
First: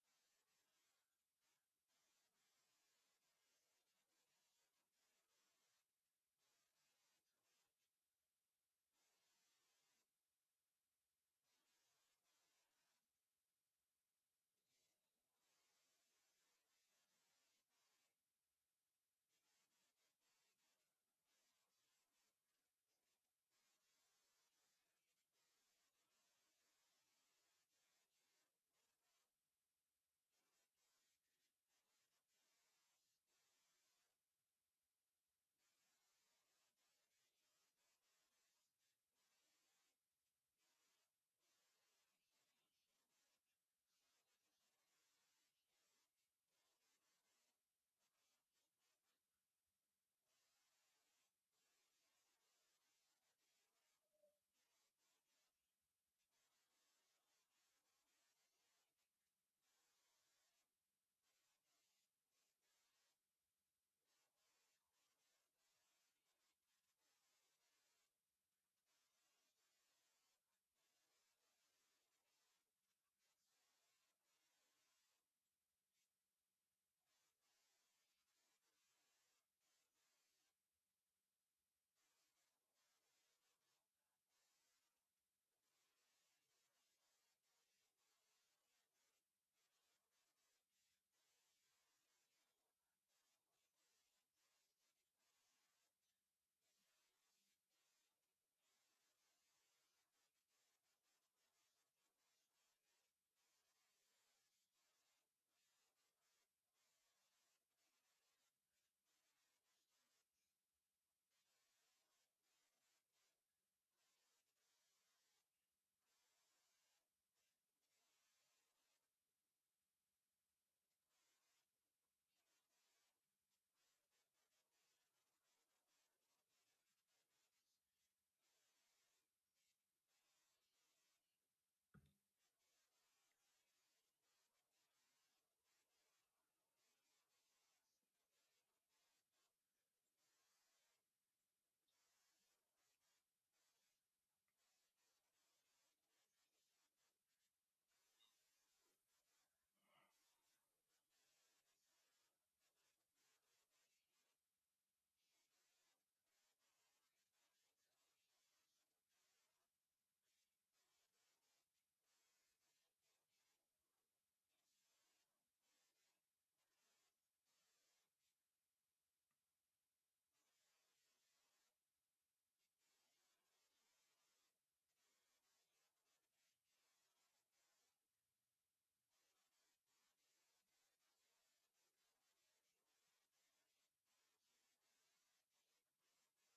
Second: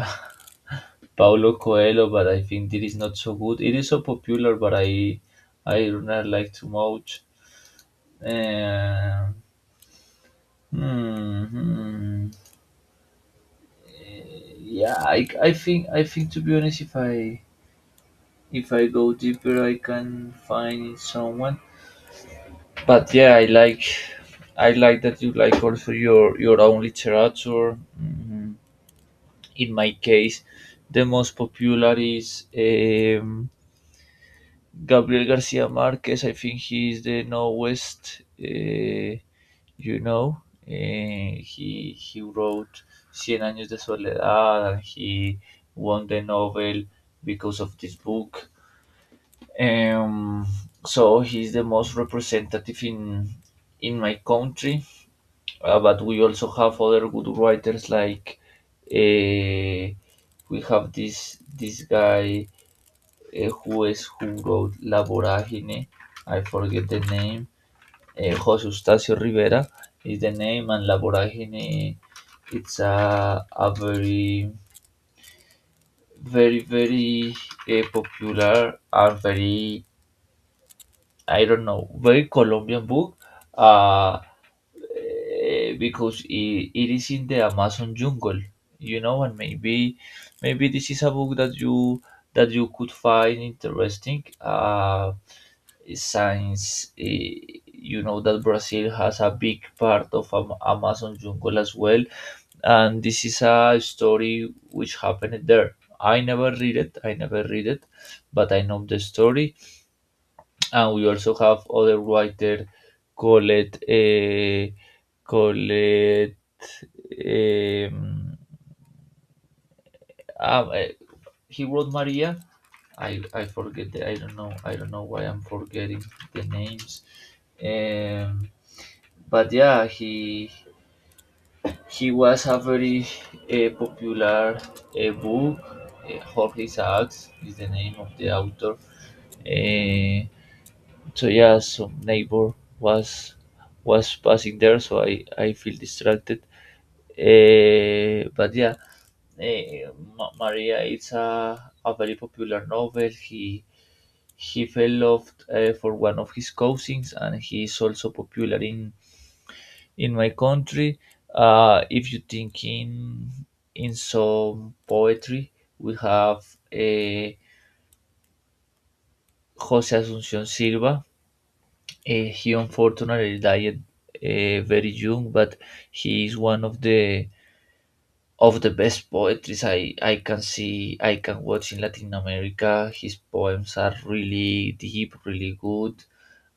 Speaker 2: Paulo Coelho, but I think it is not so good. It is so popular, but I I do not like too much. Uh, hmm, hmm. Yeah, I, I think I think to be honest, if I if I go deeper, I can find someone. But yeah, I like I like that you like also your your own literature. Mhm. In my case, the most popular is um, Gabriel Garcia Marquez. I think he is the newest. Uh, you know, uh, he he wrote Cien Años de Soledad, and he won the Nobel because of this book. Um, so he's the most representative in in my country. Uh, but we also have other good writers like uh, we have this this guy uh, who is who wrote La Voragine. I forget the name. Uh, Jose Eustacio Rivera is the name, and La Voragine it's a a very very very uh, popular and very, I don't know, very Colombian book, uh, eh, because it, it is in the Amazon jungle, you know, and maybe maybe this is a book that you that you could find interesting, uh, since eh, you know that Brazil has a big part of Am- Amazon jungle as well, and this is a story which happened there. I never read it, I never read it, but I know the story. And we also have other writer called uh, called um, um, uh, he wrote Maria. I I forget the, I don't know I don't know why I'm forgetting the names. Um, but yeah, he he was a very uh, popular uh, book. Uh, Jorge Isaacs is the name of the author. Uh, So yeah, some neighbor was was passing there, so I I feel distracted. Eh, but yeah, eh, Ma- Maria, it's a a very popular novel. He he fell love uh, for one of his cousins, and he is also popular in in my country. Uh, if you think in in some poetry, we have, eh, Jose Asuncion Silva. Uh, he unfortunately died uh, very young, but he is one of the of the best poetries I, I can see I can watch in Latin America. His poems are really deep, really good.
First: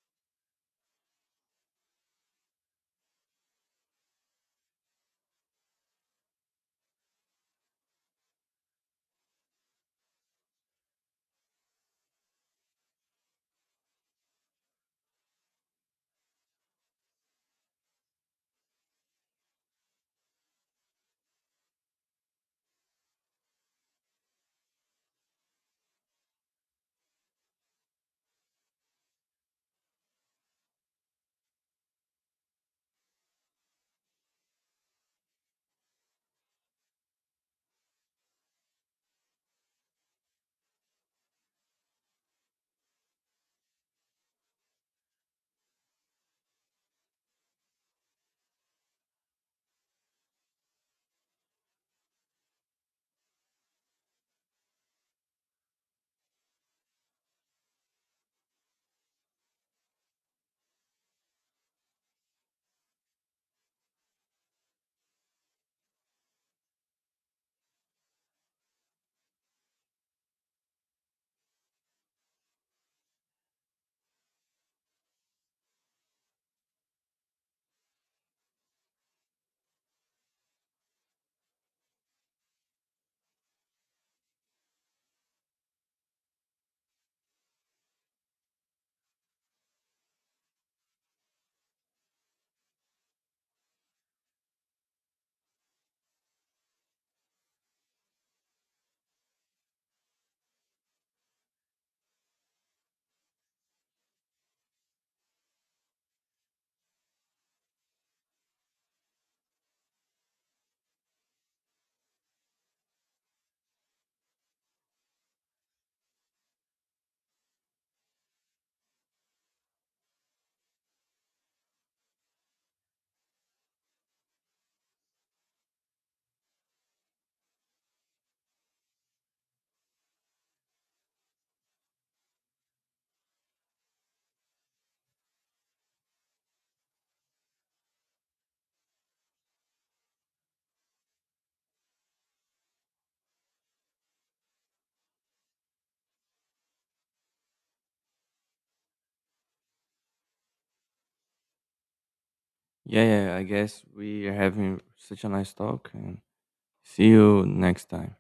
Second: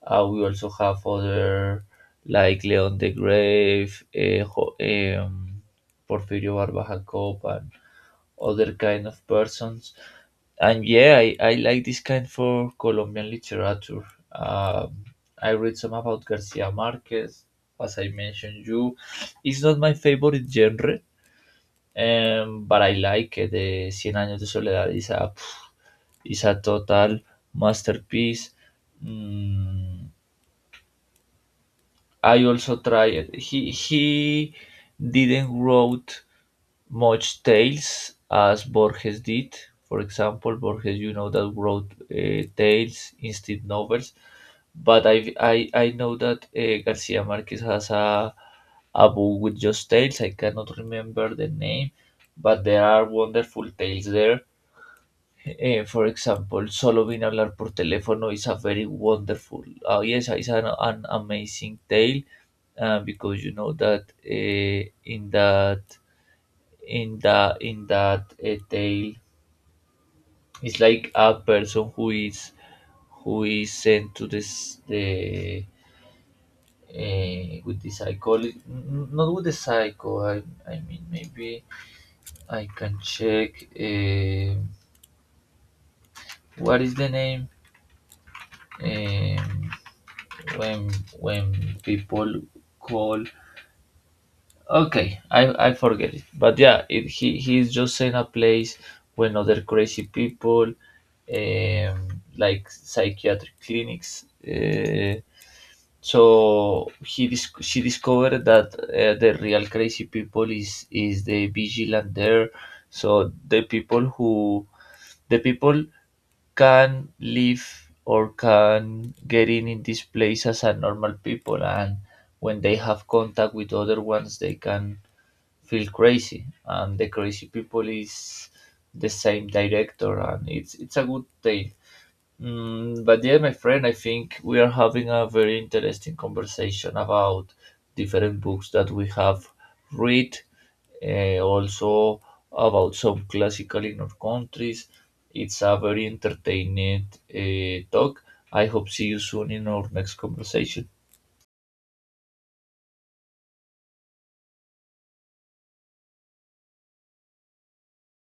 Speaker 2: Uh, we also have other like Leon the Grave, uh, Ho- um, Porfirio Barba Jacob, and other kind of persons. And yeah, I, I like this kind for Colombian literature. Um, I read some about Garcia Marquez, as I mentioned you. It's not my favorite genre, um, but I like it. The Cien Años de Soledad is a, is a total masterpiece. Mm, I also tried. He he didn't wrote much tales as Borges did. For example, Borges, you know, that wrote uh, tales, instant novels. But I, I, I know that uh, Garcia Marquez has a, a book with just tales. I cannot remember the name, but there are wonderful tales there. Eh, for example, Solo vine a hablar por teléfono is a very wonderful, uh, yes, it's an, an amazing tale uh, because you know that uh, in that in the in that uh, tale it's like a person who is who is sent to this the uh, with the psycho, not with the psycho I, I mean, maybe I can check um what is the name, um, when when people call. Okay, I, I forget it. But yeah, it, he, he is just in a place when other crazy people, um, like psychiatric clinics. Uh, so he dis- she discovered that uh, the real crazy people is is the vigilant there. So the people who the people can live or can get in in this place as a normal people, and when they have contact with other ones, they can feel crazy and the crazy people is the same director. And it's it's a good tale. Mm, but yeah, my friend, I think we are having a very interesting conversation about different books that we have read, eh, also about some classical in our countries. It's a very entertaining uh, talk. I hope see you soon in our next conversation.
Speaker 1: Yeah, yeah, I guess we are having such a nice talk and see you next time.